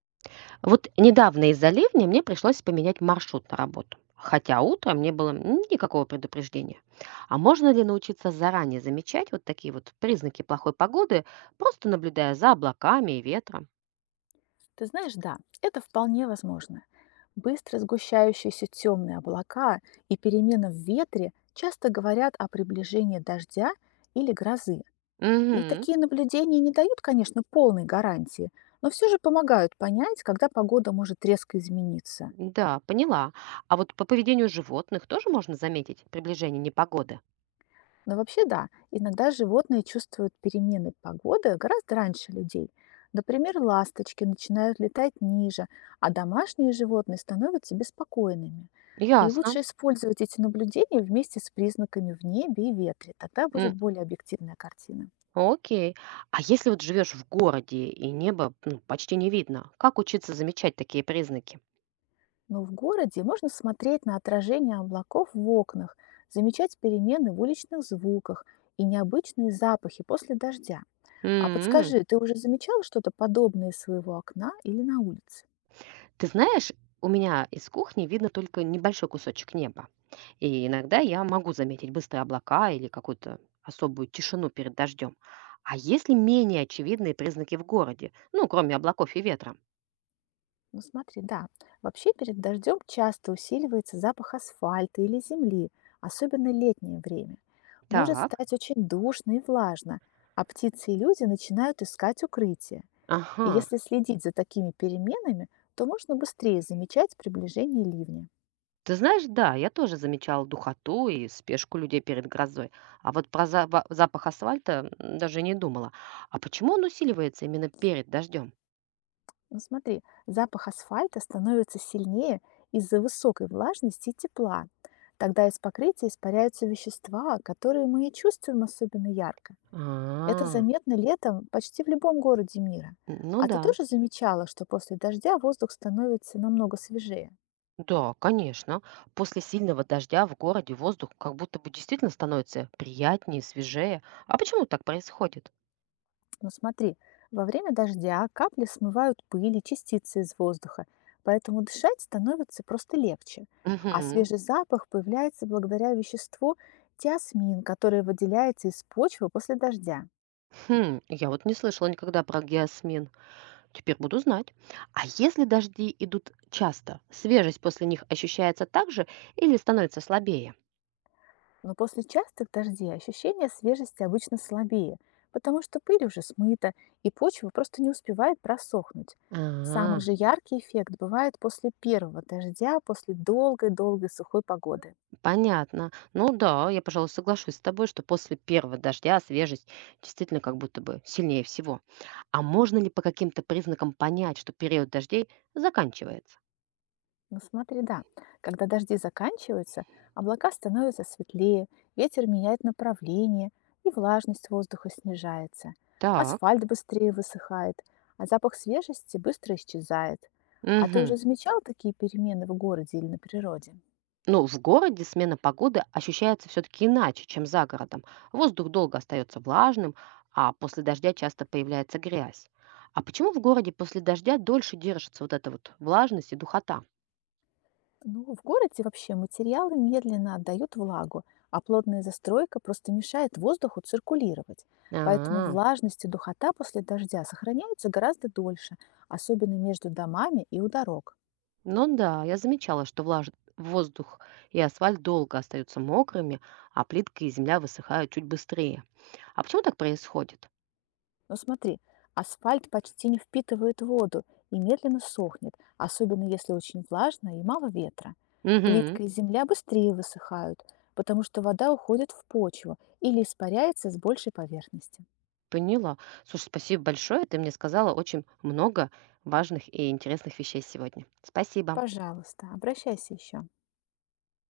Вот недавно из-за ливня мне пришлось поменять маршрут на работу. Хотя утром не было никакого предупреждения. А можно ли научиться заранее замечать вот такие вот признаки плохой погоды, просто наблюдая за облаками и ветром? Ты знаешь, да, это вполне возможно. Быстро сгущающиеся темные облака и перемена в ветре часто говорят о приближении дождя или грозы. И Угу, такие наблюдения не дают, конечно, полной гарантии, но все же помогают понять, когда погода может резко измениться. да, поняла. А вот по поведению животных тоже можно заметить приближение непогоды? Но вообще да, иногда животные чувствуют перемены погоды гораздо раньше людей. Например, ласточки начинают летать ниже, а домашние животные становятся беспокойными. И лучше Ясно. использовать эти наблюдения вместе с признаками в небе и ветре, тогда М, будет более объективная картина. Окей. А если вот живешь в городе и небо, ну, почти не видно, как учиться замечать такие признаки? Но в городе можно смотреть на отражение облаков в окнах, замечать перемены в уличных звуках и необычные запахи после дождя. А подскажи, ты уже замечал что-то подобное из своего окна или на улице? Ты знаешь, у меня из кухни видно только небольшой кусочек неба. И иногда я могу заметить быстрые облака или какую-то особую тишину перед дождем. А есть ли менее очевидные признаки в городе? Ну, кроме облаков и ветра. Ну смотри, да, вообще перед дождем часто усиливается запах асфальта или земли, особенно летнее время. Может Так. стать очень душно и влажно, а птицы и люди начинают искать укрытие. И Ага. если следить за такими переменами, то можно быстрее замечать приближение ливня. Ты знаешь, да, я тоже замечала духоту и спешку людей перед грозой. А вот про запах асфальта, даже не думала. А почему он усиливается именно перед дождем? Ну смотри, запах асфальта становится сильнее из-за высокой влажности и тепла. Тогда из покрытия испаряются вещества, которые мы и чувствуем особенно ярко. Это А, заметно летом почти в любом городе мира. ну А ты да. тоже замечала, что после дождя воздух становится намного свежее? Да, конечно. После сильного дождя в городе воздух как будто бы действительно становится приятнее, свежее. А почему так происходит? Ну смотри, во время дождя капли смывают пыль и частицы из воздуха, поэтому дышать становится просто легче. А Угу. свежий запах появляется благодаря веществу тиасмин, которое выделяется из почвы после дождя. Хм, я вот не слышала никогда про геосмен. Теперь буду знать. А если дожди идут часто, свежесть после них ощущается так же или становится слабее? Но после частых дождей ощущение свежести обычно слабее, потому что пыль уже смыта, и почва просто не успевает просохнуть. Самый А, же яркий эффект бывает после первого дождя, после долгой-долгой сухой погоды. понятно. Ну да, я, пожалуй, соглашусь с тобой, что после первого дождя свежесть действительно как будто бы сильнее всего. А можно ли по каким-то признакам понять, что период дождей заканчивается? Ну смотри, да, когда дожди заканчиваются, облака становятся светлее, ветер меняет направление, и влажность воздуха снижается. Так. Асфальт быстрее высыхает, а запах свежести быстро исчезает. А ты Угу. уже замечал такие перемены в городе или на природе? Ну, в городе смена погоды ощущается все-таки иначе, чем за городом. Воздух долго остается влажным, а после дождя часто появляется грязь. А почему в городе после дождя дольше держится вот эта вот влажность и духота? Ну, в городе вообще материалы медленно отдают влагу, а плотная застройка просто мешает воздуху циркулировать. Поэтому А, влажность и духота после дождя сохраняются гораздо дольше, особенно между домами и у дорог. ну да, я замечала, что воздух и асфальт долго остаются мокрыми, а плитка и земля высыхают чуть быстрее. А почему так происходит? Но смотри, асфальт почти не впитывает воду и медленно сохнет, особенно если очень влажно и мало ветра. Угу, Плитка и земля быстрее высыхают, потому что вода уходит в почву или испаряется с большей поверхности. поняла. Слушай, спасибо большое, ты мне сказала очень много важных и интересных вещей сегодня. Спасибо. Пожалуйста, обращайся еще.